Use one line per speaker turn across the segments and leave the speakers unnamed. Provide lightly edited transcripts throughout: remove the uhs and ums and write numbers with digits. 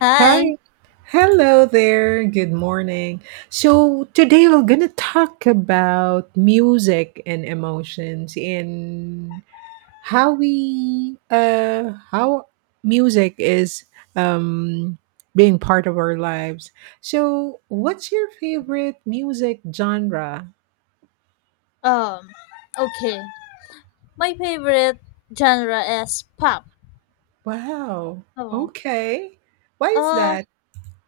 Hi.
Hi. Hello there. Good morning. So, today we're going to talk about music and emotions and how we how music is um being part of our lives. So, what's your favorite music genre?
Um. Okay. My favorite genre is pop.
Wow.
Oh.
Okay. Why is
Uh.
that?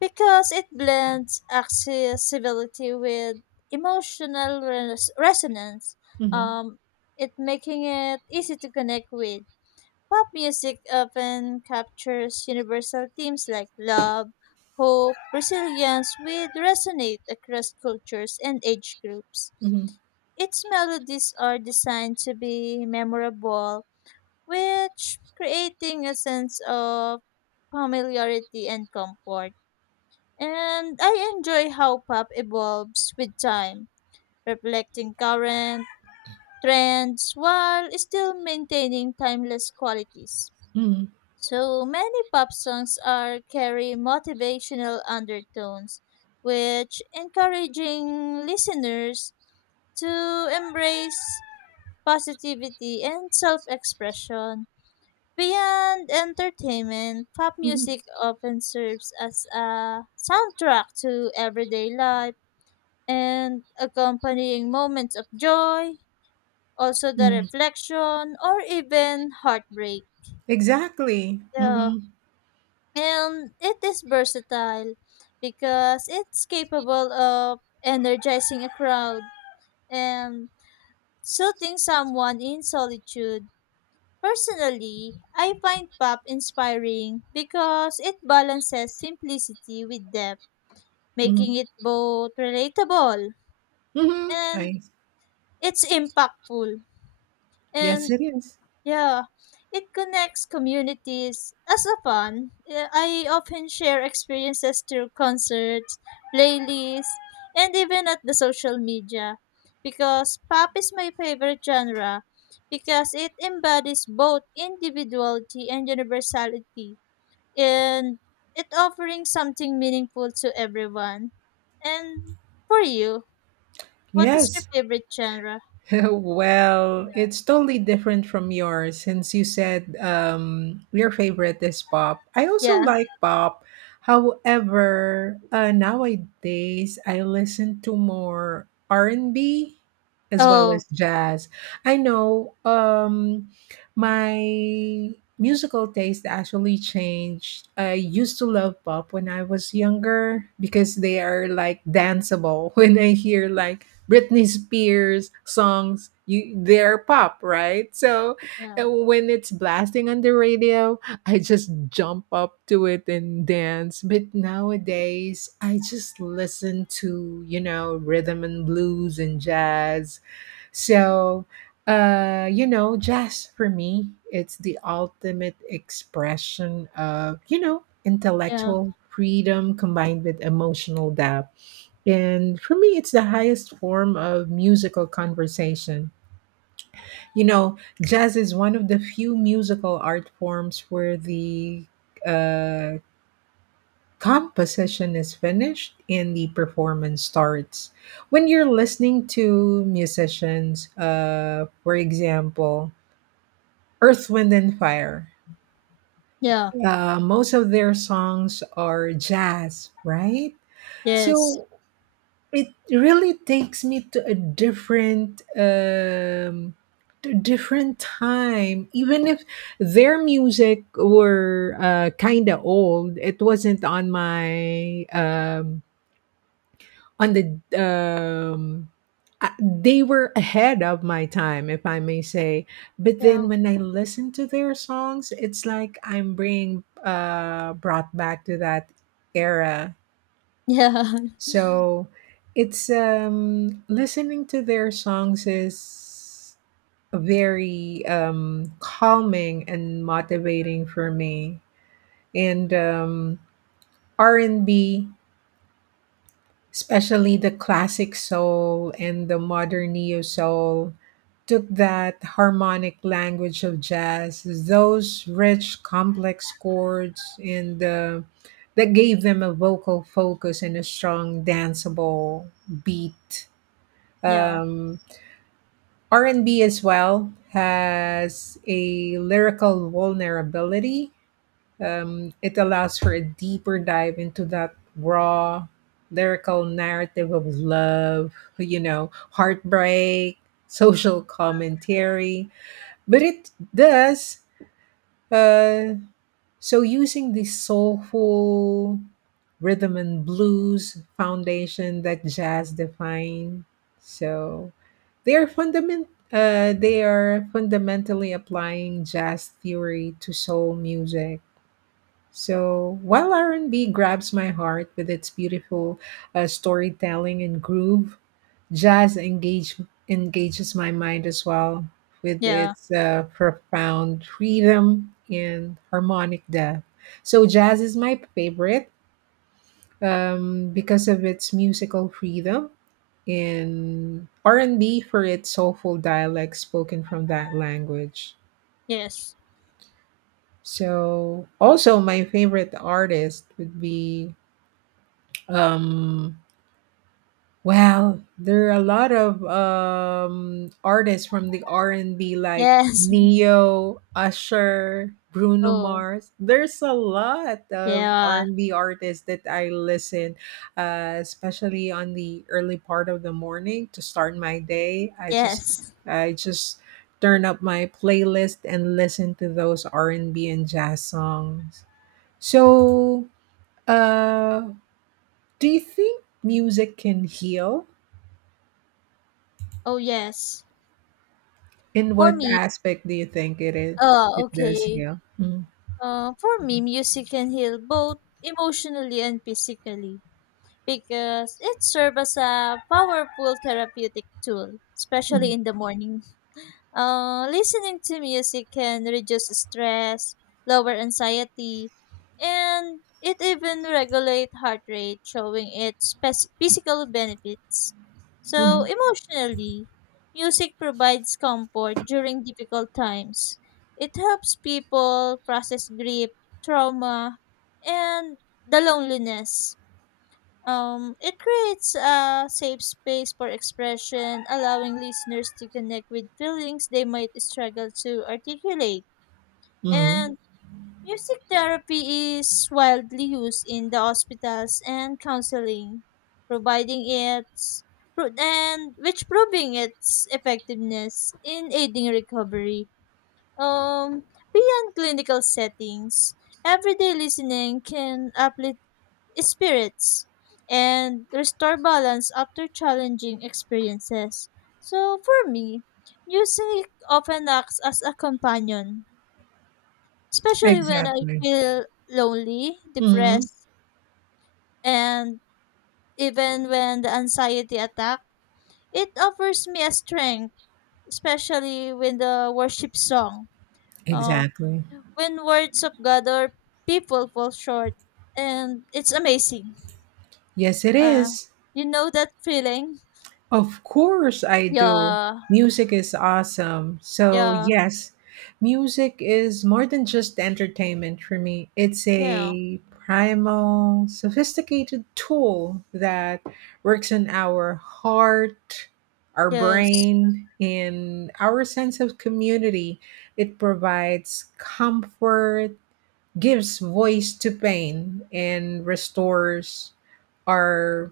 Because it blends accessibility with emotional resonance.
Mhm.
Um. It making it easy to connect with. Pop music often captures universal themes like love, hope, resilience, which resonate across cultures and age groups.
Mhm.
Its melodies are designed to be memorable which creating a sense of familiarity and comfort. And I enjoy how pop evolves with time, reflecting current trends while still maintaining timeless qualities.
Mhm.
So many pop songs are carry motivational undertones, which encouraging listeners to embrace positivity and self-expression. Beyond entertainment, pop
Mhm.
music often serves as a soundtrack to everyday life and accompanying moments of joy, also the
Mhm.
reflection, or even heartbreak.
Exactly.
Yeah.
Mhm.
And it is versatile because it's capable of energizing a crowd and soothing someone in solitude. Personally, I find pop inspiring because it balances simplicity with depth,
Mhm.
making it both relatable
Mhm.
and
I.
it's impactful.
Yes,
And
it is.
yeah, it connects communities. As a fan, I often share experiences through concerts, playlists, and even at the social media because pop is my favorite genre because it embodies both individuality and universality and it offering something meaningful to everyone. And for you, what is your
Yes.
favorite genre?
Well, it's
Yeah.
totally different from yours since you said your favorite is pop. I also
Yeah.
like pop. However, nowadays I listen to more R&B as well as
Oh,
jazz. I know my musical taste actually changed. I used to love pop when I was younger because they are like danceable. When I hear like Britney Spears songs, you they're pop, right? So
yeah.
when it's blasting on the radio, I just jump up to it and dance. But nowadays, I just listen to, you know, rhythm and blues and jazz. So, you know, jazz for me, it's the ultimate expression of, you know,
Yeah.
intellectual freedom combined with emotional depth, and for me, it's the highest form of musical conversation. You know, jazz is one of the few musical art forms where the uh, composition is finished and the performance starts. When you're listening to musicians, for example, Earth, Wind, and Fire,
Yeah.
most of their songs are jazz, right?
Yes.
So it really takes me to a different time even if their music were kind of old. It wasn't on my on um they were ahead of my time, if I may say, but then
Yeah.
when I listen to their songs it's like I'm being brought back to that era.
Yeah.
So it's listening to their songs is very calming and motivating for me. And R&B, especially the classic soul and the modern neo soul, took that harmonic language of jazz, those rich complex chords, and that gave them a vocal focus and a strong danceable beat.
Yeah.
um, R&B as well has a lyrical vulnerability. It allows for a deeper dive into that raw lyrical narrative of love, you know, heartbreak, social commentary. But it does, uh, using the soulful rhythm and blues foundation that jazz define, so they are fundament. they are fundamentally applying jazz theory to soul music. So while R and B grabs my heart with its beautiful storytelling and groove, Jazz engages my mind as well with
Yeah.
its profound freedom and harmonic depth. So, jazz is my favorite because of its musical freedom, and R&B for its soulful dialect spoken from that language.
Yes.
So, also my favorite artist would be um Well, there are a lot of artists from the R and B like
Yes.
Neo, Usher, Bruno
Oh,
Mars. There's a lot of R
yeah.
and B artists that I listen, especially on the early part of the morning to start my day. I just,
Yes.
I just turn up my playlist and listen to those R and B and jazz songs. So, uh, do you think music can heal?
Oh, yes.
In
For
what
me,
aspect do you think it is? It does,
okay.
yeah. Mhm,
For me, music can heal both emotionally and physically, because it serves as a powerful therapeutic tool, especially
mhm,
in the morning. Listening to music can reduce stress, lower anxiety, and it even regulate heart rate, showing its physical benefits. So
mhm,
emotionally, music provides comfort during difficult times. It helps people process grief, trauma, and the loneliness. It creates a safe space for expression, allowing listeners to connect with feelings they might struggle to articulate.
mhm.
And music therapy is widely used in the hospitals and counseling, providing its pro- and which proving its effectiveness in aiding recovery. Um, beyond clinical settings, everyday listening can uplift spirits and restore balance after challenging experiences. So for me, music often acts as a companion, especially when I
Exactly.
feel lonely,
Mhm,
depressed, and even when the anxiety attack. It offers me a strength, especially when the worship song, uh,
exactly.
when words of God or people fall short, and it's amazing.
Yes, it
Uh,
is.
you know that feeling?
Of course, I do.
Yeah,
Music is awesome. So,
yeah,
yes, music is more than just entertainment for me. It's
yeah,
a primal, sophisticated tool that works in our heart, our
yes,
brain, and our sense of community. It provides comfort, gives voice to pain, and restores our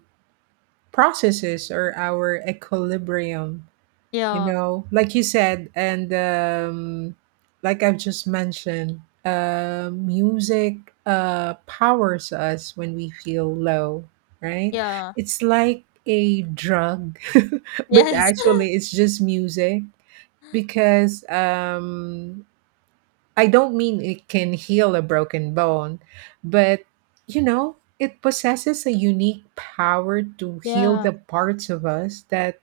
processes are our equilibrium, you
yeah,
know, like you said, and like I've just mentioned, music powers us when we feel low, right?
yeah,
It's like a drug. But
yes,
actually it's just music because I don't mean it can heal a broken bone, but you know, it possesses a unique power to heal
yeah,
the parts of us that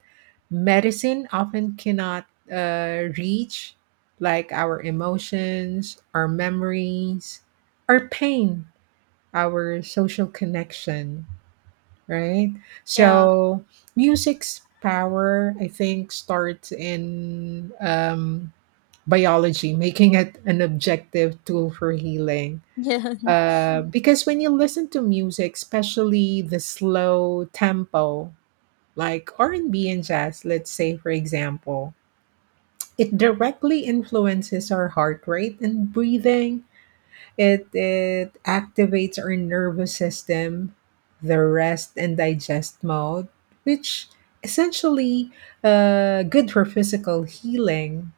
medicine often cannot reach, like our emotions, our memories, our pain, our social connection, right?
yeah,
So, music's power, I think, starts in biology, making it an objective tool for healing.
yeah,
Because when you listen to music, especially the slow tempo, like R&B and B and jazz, let's say for example, it directly influences our heart rate and breathing. It activates our nervous system, the rest and digest mode, which essentially good for physical healing.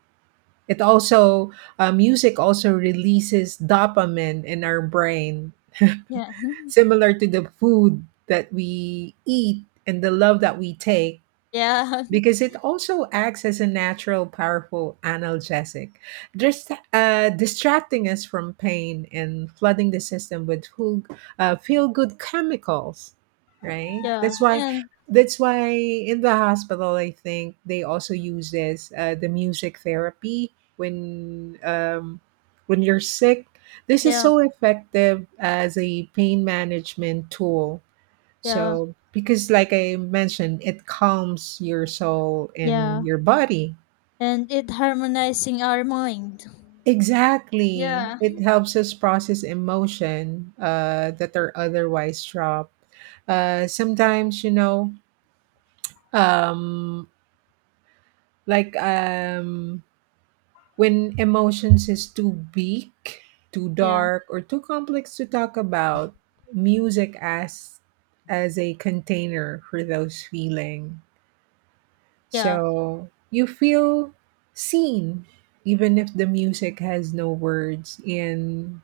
It also, music also releases dopamine in our brain,
yeah,
similar to the food that we eat and the love that we take,
yeah,
because it also acts as a natural, powerful analgesic, just distracting us from pain and flooding the system with full, feel-good chemicals. Right.
yeah,
That's why.
and
That's why in the hospital, I think they also use this the music therapy when you're sick. This is
yeah,
so effective as a pain management tool,
yeah,
so, because like I mentioned, it calms your soul
yeah,
and your body.
and it harmonizing our mind.
Exactly.
Yeah,
It helps us process emotion that are otherwise trapped. Sometimes, you know, um, like um, when emotions is too big, too
yeah,
dark, or too complex to talk about, music as a container for those feeling.
yeah,
So you feel seen, even if the music has no words. And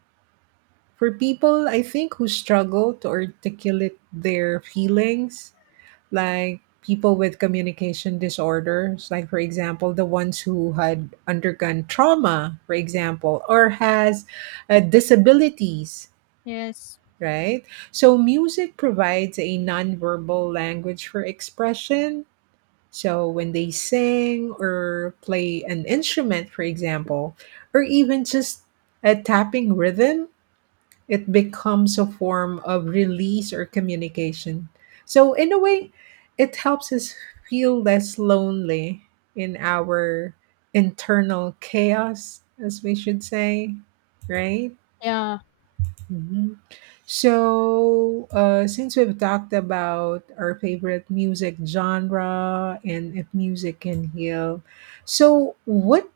for people, I think, who struggle to articulate their feelings, like people with communication disorders, like, for example, the ones who had undergone trauma, for example, or has disabilities,
yes,
right? So music provides a nonverbal language for expression. So when they sing or play an instrument, for example, or even just a tapping rhythm, it becomes a form of release or communication. So in a way, it helps us feel less lonely in our internal chaos, as we should say, right?
yeah,
Mhm. So, since we've talked about our favorite music genre and if music can heal, so what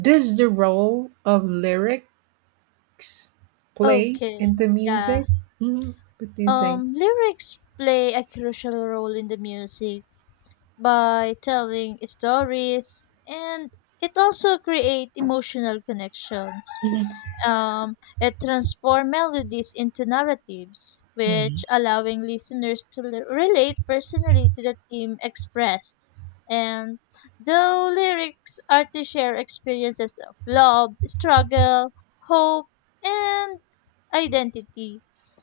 does the role of lyrics play
okay,
into
yeah.
music? Mhm. What do you think?
Lyrics play a crucial role in the music by telling stories and it also create emotional connections.
Mhm.
It transformed melodies into narratives,
Mhm.
which allowing listeners to relate personally to the theme expressed. And though lyrics are to share experiences of love, struggle, hope, and identity,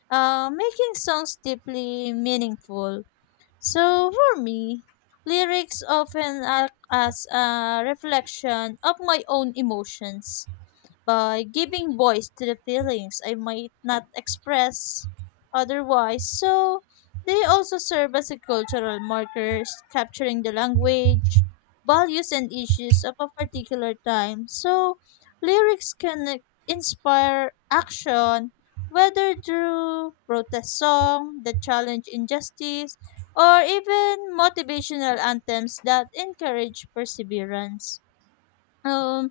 making songs deeply meaningful. So for me, lyrics often act as a reflection of my own emotions by giving voice to the feelings I might not express otherwise. So they also serve as a cultural markers, capturing the language, values, and issues of a particular time. So lyrics can inspire action, whether through protest song that challenge injustice, or even motivational anthems that encourage perseverance. Um,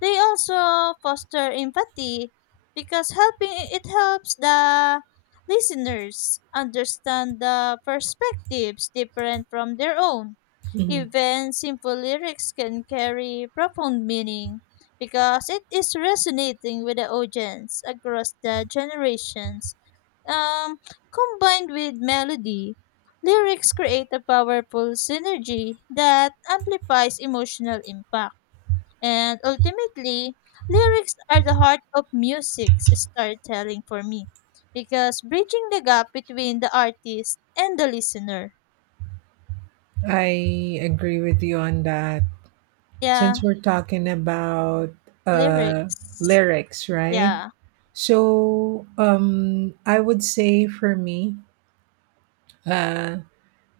they also foster empathy because helping it helps the listeners understand the perspectives different from their own.
Mhm.
Even simple lyrics can carry profound meaning because it is resonating with the audience across the generations. Um, combined with melody, lyrics create a powerful synergy that amplifies emotional impact. And ultimately, lyrics are the heart of music's storytelling for me because bridging the gap between the artist and the listener.
I agree with you on that.
Yeah,
Since we're talking about uh,
lyrics.
lyrics, right?
Yeah,
So, I would say for me, uh,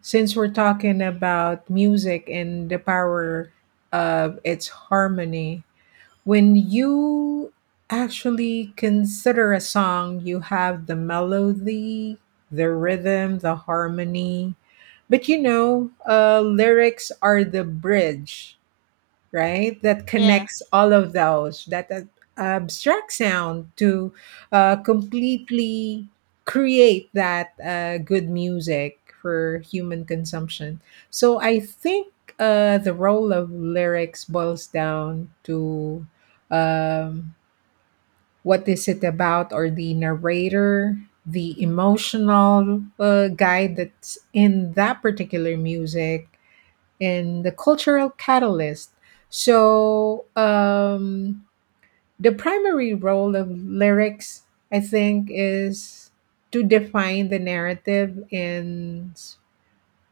since we're talking about music and the power of its harmony, when you actually consider a song, you have the melody, the rhythm, the harmony. But you know, lyrics are the bridge, right? That
yeah,
connects all of those, that abstract sound to completely create that good music for human consumption. So I think the role of lyrics boils down to um, what is it about, or the narrator. The emotional guide that's in that particular music, and the cultural catalyst. So the primary role of lyrics, I think, is to define the narrative and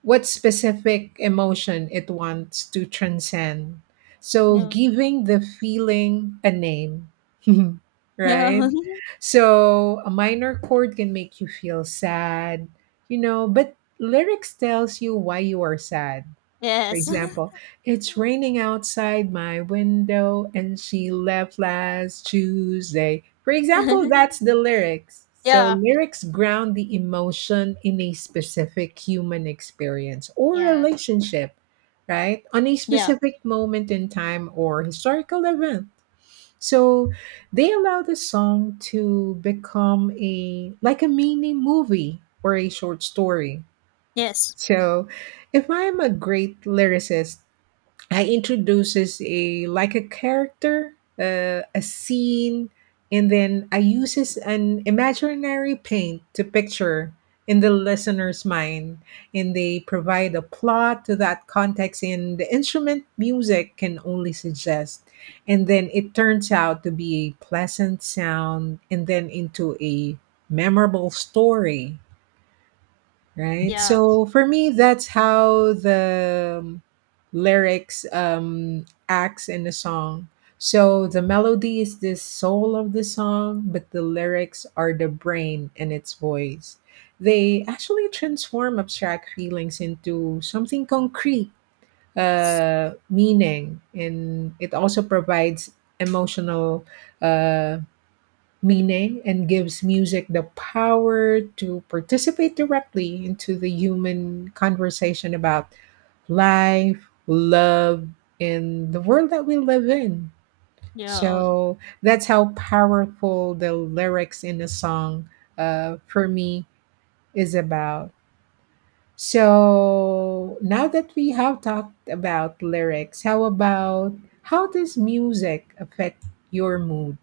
what specific emotion it wants to transcend. So
no,
giving the feeling a name, right?
no,
So a minor chord can make you feel sad, you know, but lyrics tells you why you are sad. For
yes.
example, it's raining outside my window and she left last Tuesday. For example, that's the lyrics. So,
yeah,
lyrics ground the emotion in a specific human experience or
yeah,
relationship, right? On a
yeah,
specific moment in time or historical event. So, they allow the song to become a like a mini movie or a short story.
yes,
So, if I'm a great lyricist, I introduces a like a character, a scene, and then I uses an imaginary paint to picture in the listener's mind, and they provide a plot to that context, and the instrument music can only suggest, and then it turns out to be a pleasant sound, and then into a memorable story, right?
yeah,
So for me, that's how the lyrics acts in a song. So the melody is the soul of the song, but the lyrics are the brain and its voice. They actually transform abstract feelings into something concrete,
yes,
meaning, and it also provides emotional uh meaning and gives music the power to participate directly into the human conversation about life, love, and the world that we live in.
yeah. Oh,
So that's how powerful the lyrics in a song, for me, is about. So now that we have talked about lyrics, how about how does music affect your mood?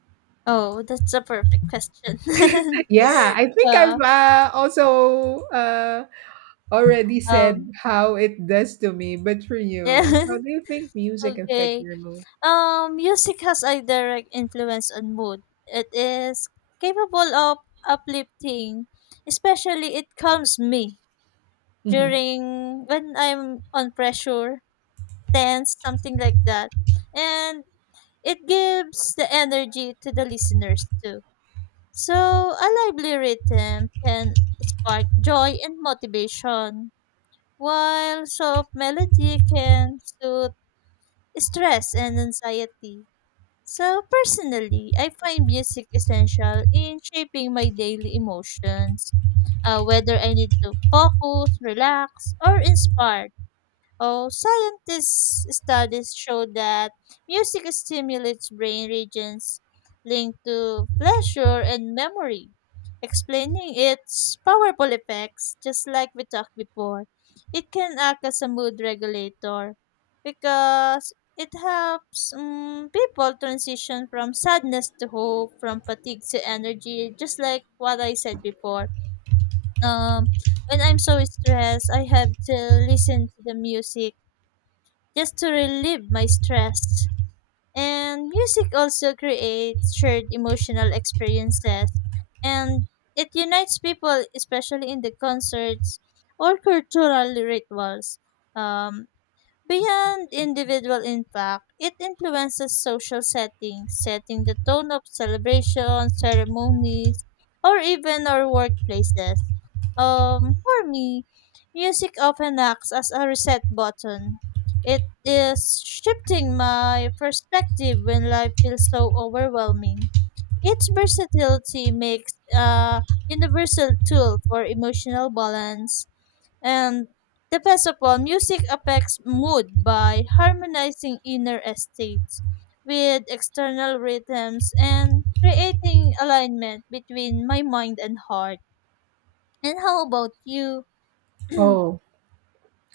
oh that's a perfect question.
Yeah, I think I've
uh,
also already said
um,
how it does to me, but for
yeah,
you, how do you think music affect
okay.
your mood?
Music has a direct influence on mood. It is capable of uplifting, especially it calms me
Mhm.
during when I'm on pressure, tense, something like that. And it gives the energy to the listeners too. So a lively rhythm can spark joy and motivation, while soft melody can soothe stress and anxiety. So personally, I find music essential in shaping my daily emotions, whether I need to focus, relax, or inspire. Oh, scientists' studies show that music stimulates brain regions linked to pleasure and memory, explaining its powerful effects, just like we talked before. It can act as a mood regulator because it helps people transition from sadness to hope, from fatigue to energy, just like what I said before. Um, when I'm so stressed, I have to listen to the music just to relieve my stress. And music also creates shared emotional experiences and it unites people, especially in the concerts or cultural rituals. Um, Beyond individual impact, it influences social settings, setting the tone of celebrations, ceremonies, or even our workplaces. For me, music often acts as a reset button. It is shifting my perspective when life feels so overwhelming. Its versatility makes a universal tool for emotional balance, and the best of all, music affects mood by harmonizing inner states with external rhythms and creating alignment between my mind and heart. And how about you?
Oh,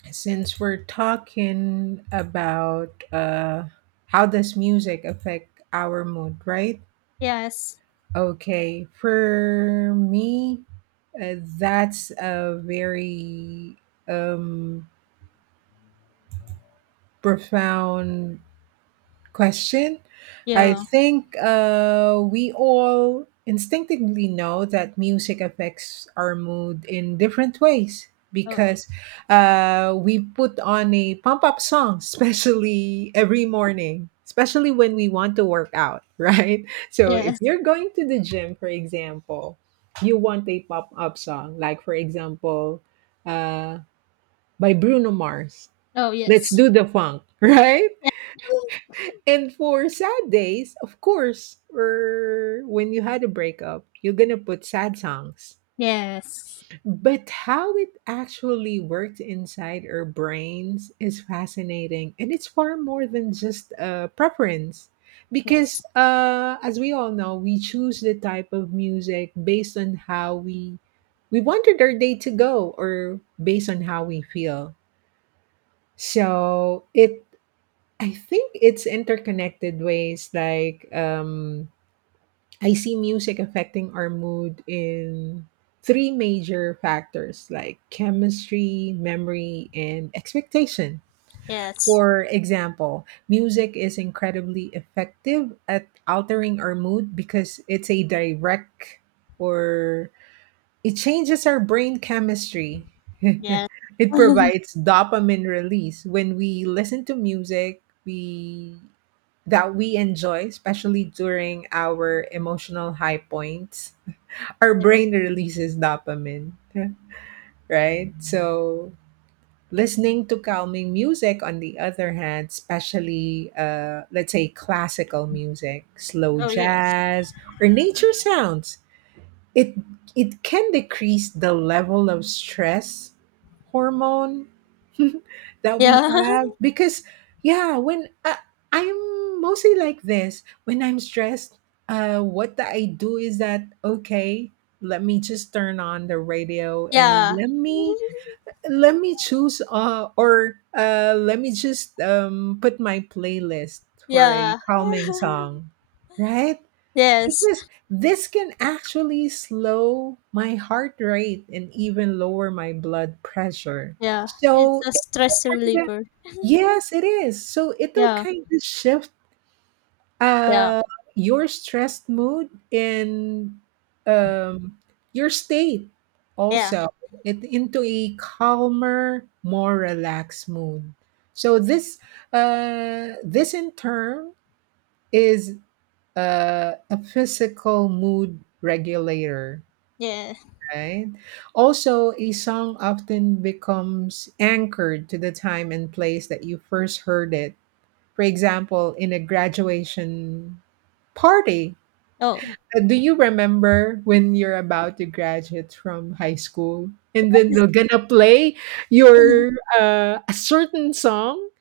since we're talking about how does music affect our mood, right?
Yes.
Okay, for me, that's a very um, profound question. I
Yeah.
think we all instinctively know that music affects our mood in different ways
Oh.
because we put on a pump up song, especially every morning, especially when we want to work out, right? So if
Yes.
you're going to the gym, for example, you want a pop up song, like for example, uh, by Bruno Mars,
Oh,
Let's
yes.
Do the Funk, right?
Yeah.
And for sad days, of course, or when you had a breakup, you're gonna put sad songs.
Yes.
But how it actually worked inside our brains is fascinating. And it's far more than just a preference.
Yes.
Because, as we all know, we choose the type of music based on how we wanted our day to go or based on how we feel. So it I think it's interconnected ways like I see music affecting our mood in three major factors like chemistry, memory, and expectation.
Yes.
For example, music is incredibly effective at altering our mood because it's a direct or it changes our brain chemistry.
Yes.
It provides dopamine release. When we listen to music, we that we enjoy, especially during our emotional high points, our
Yeah.
brain releases dopamine. Yeah, right? So, listening to calming music, on the other hand, especially, let's say, classical music, slow
Oh, yes.
jazz, or nature sounds, it it can decrease the level of stress hormone that we
Yeah.
have because yeah, I'm mostly like this. When I'm stressed, what I do is that, okay, let me just turn on the radio and
yeah.
let me choose, or let me just put my playlist for a
Yeah.
calming song, right?
yes.
Because this can actually slow my heart rate and even lower my blood pressure.
Yeah, it's
So
a
it
stress
kinda
reliever.
Yes, it is. So it'll
Yeah,
kind of shift
yeah,
uh, your stressed mood and, um, your state
yeah,
also, it, into a calmer, more relaxed mood. So this in turn is a physical mood regulator,
yeah.
right? Also, a song often becomes anchored to the time and place that you first heard it. For example, in a graduation party.
Oh,
Do you remember when you're about to graduate from high school and then they're gonna play your a certain song?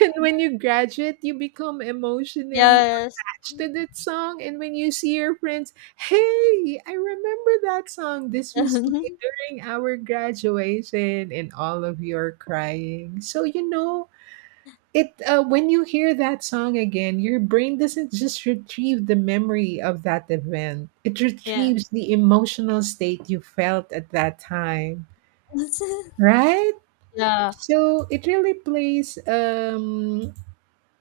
And when you graduate, you become emotionally
yes. yeah,
to that song, and when you see your friends, hey, I remember that song, this was played during our graduation and all of you are crying, so you know it when you hear that song again, your brain doesn't just retrieve the memory of that event, it retrieves the emotional state you felt at that time, right?
yeah,
So it really plays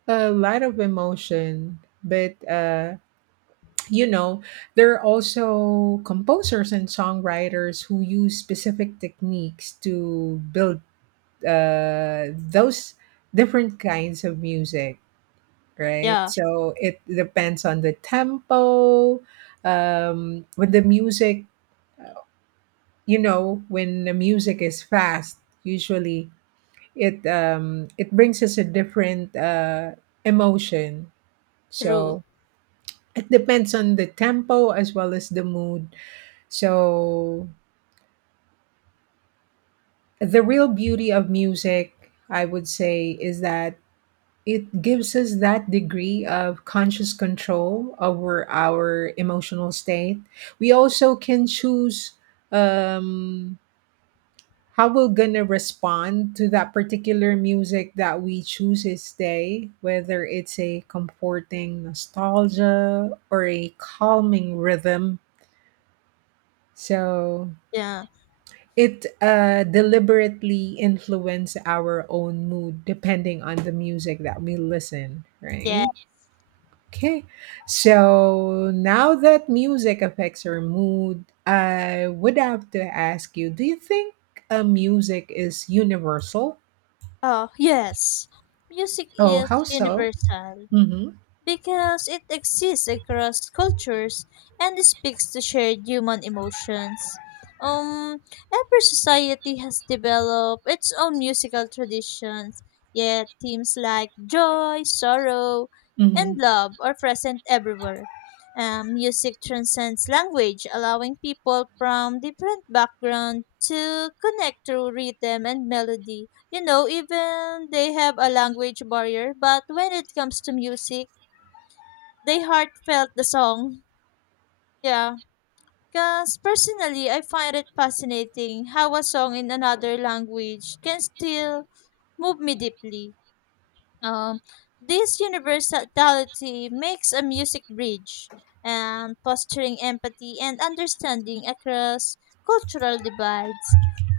a lot of emotion. But you know, there are also composers and songwriters who use specific techniques to build those different kinds of music, right?
yeah.
So it depends on the tempo. When the music, you know, when the music is fast, usually it brings us a different emotion.
True.
So it depends on the tempo as well as the mood. So the real beauty of music, I would say, is that it gives us that degree of conscious control over our emotional state. We also can choose um, how we're going to respond to that particular music that we choose each day, whether it's a comforting nostalgia or a calming rhythm. So
Yeah,
it deliberately influence our own mood depending on the music that we listen,
yeah.
right? Okay. So now that music affects our mood, I would have to ask you, do you think music is universal?
Oh, yes. Music
Oh, how
is
so?
universal,
Mm-hmm.
because it exists across cultures and speaks to shared human emotions. Um, every society has developed its own musical traditions, yet themes like joy, sorrow, and
Mm-hmm.
love are present everywhere. Music transcends language, allowing people from different backgrounds to connect through rhythm and melody. You know, even they have a language barrier, but when it comes to music, they heartfelt the song. Yeah. Because personally, I find it fascinating how a song in another language can still move me deeply. Um, this universality makes a music bridge and fostering empathy and understanding across cultural divides.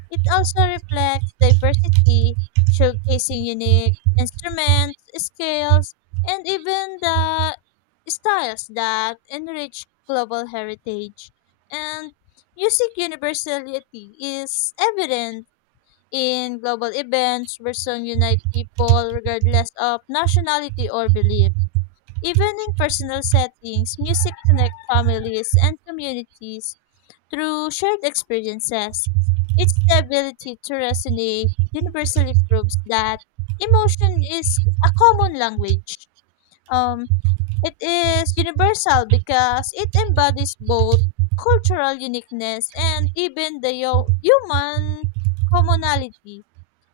It also reflects diversity, showcasing unique instruments, scales, and even the styles that enrich global heritage. And music universality is evident in global events, person unite people regardless of nationality or belief. Even in personal settings, music connect families and communities through shared experiences. Its ability to resonate universally proves that emotion is a common language. Um, it is universal because it embodies both cultural uniqueness and even the human commonality,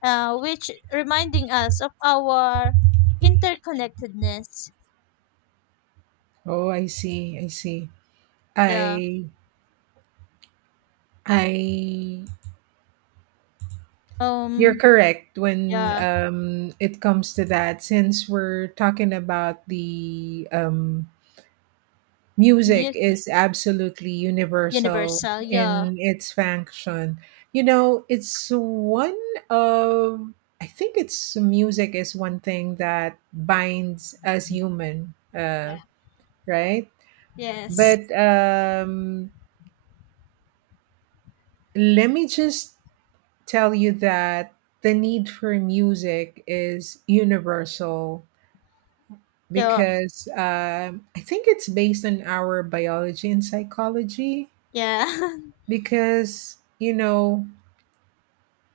which reminding us of our interconnectedness.
Oh, I see. I see.
Yeah.
I I You're
Um.
correct when
Yeah.
it comes to that, since we're talking about the music
Yes.
is absolutely universal
Universal. Yeah.
in its function. You know, it's one of, I think it's music is one thing that binds us human,
Yeah.
right?
Yes.
But let me just tell you that the need for music is universal
Yeah.
because I think it's based on our biology and psychology.
Yeah.
Because, you know,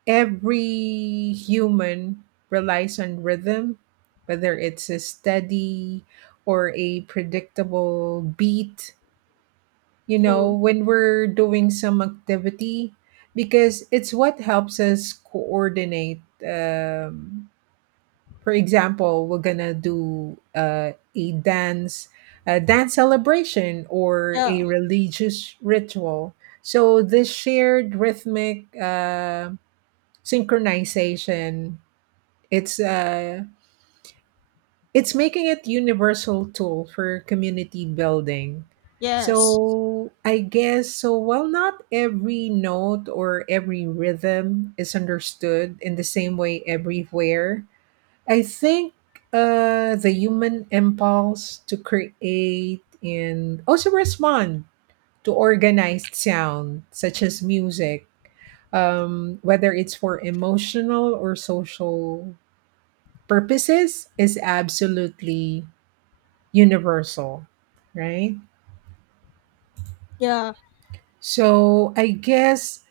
every human relies on rhythm, whether it's a steady or a predictable beat, you know,
True.
when we're doing some activity, because it's what helps us coordinate. Um, For example, we're gonna do a dance celebration, or
Yeah.
a religious ritual. So this shared rhythmic synchronization, it's uh, it's making it universal tool for community building.
Yes.
So I guess so. While not every note or every rhythm is understood in the same way everywhere, I think the human impulse to create and also respond to organized sound, such as music, whether it's for emotional or social purposes, is absolutely universal, right?
Yeah.
So I guess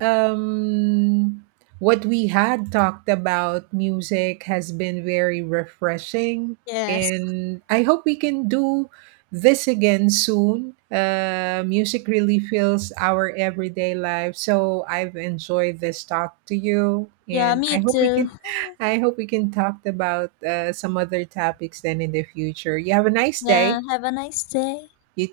um what we had talked about music has been very refreshing,
Yes.
and I hope we can do this again soon. Music really fills our everyday life, so I've enjoyed this talk to you
Yeah.
and I
Me
hope we
too.
can I hope we can talk about some other topics then in the future. You have a nice day.
Yeah. Have a nice day.
You